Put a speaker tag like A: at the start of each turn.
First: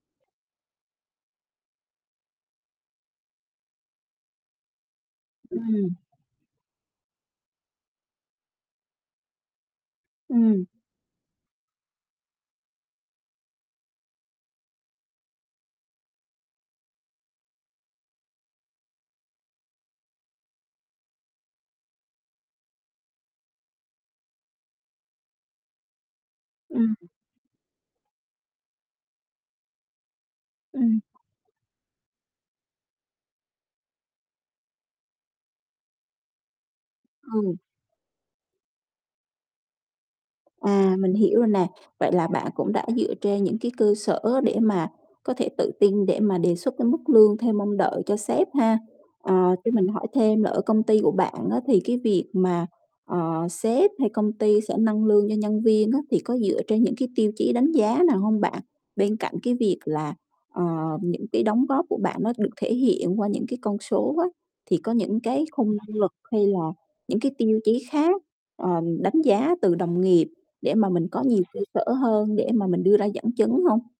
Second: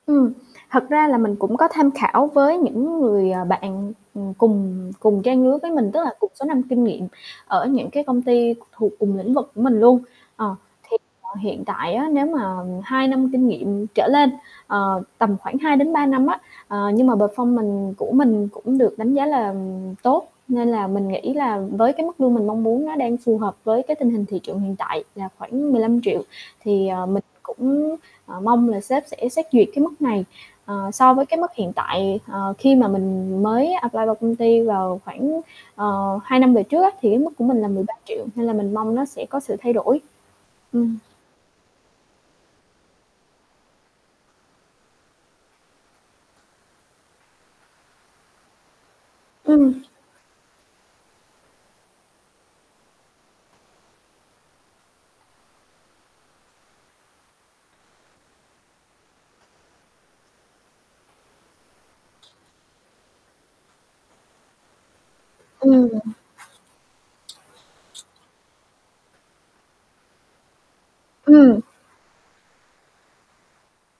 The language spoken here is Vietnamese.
A: Ừm, thật ra là mình cũng có tham khảo với những người, ờ, bạn, ừm, cùng cùng trang lứa với mình,
B: Ừm.
A: tức là cùng số năm kinh nghiệm ở những cái công ty thuộc cùng lĩnh vực của mình luôn. Ờ,
B: Ừm.
A: thì [unintelligible] hiện tại á, nếu mà 2 năm kinh nghiệm trở lên, ờ, tầm khoảng 2-3 năm á, ờ, nhưng mà performance của mình cũng được đánh giá là tốt, nên là mình nghĩ là với cái mức lương mình mong muốn, nó đang phù hợp với cái tình hình thị trường hiện tại là khoảng 15.000.000. Thì,
B: Ừm.
A: ờ, mình cũng, ờ, mong là sếp sẽ xét duyệt cái mức này, ờ,
B: Ừm.
A: so với cái mức hiện tại, ờ, khi mà mình mới apply vào công ty vào khoảng, ờ, 2 năm về trước á, thì cái mức của
B: Ừ.
A: mình là 13.000.000, nên là mình mong nó sẽ có sự thay đổi. Ừm.
B: À, mình hiểu rồi nè. Vậy là bạn cũng đã dựa trên những cái cơ sở để mà có thể tự tin để mà đề xuất cái mức lương theo mong đợi cho sếp ha. Ờ, cho
A: Ừm.
B: mình hỏi thêm là ở công ty của bạn á thì cái việc mà, ờ, sếp hay công ty sẽ nâng lương cho nhân viên á, thì có dựa trên những cái tiêu chí đánh giá nào hông bạn? Bên cạnh cái việc là, ờ, những cái đóng góp của bạn nó được thể hiện qua những cái con số á, thì có những cái khung
A: Ừm.
B: năng lực hay là những cái tiêu chí khác, ờ, đánh giá từ đồng nghiệp để mà mình có nhiều cơ
A: Ừm.
B: sở hơn để mà mình đưa ra dẫn chứng hông?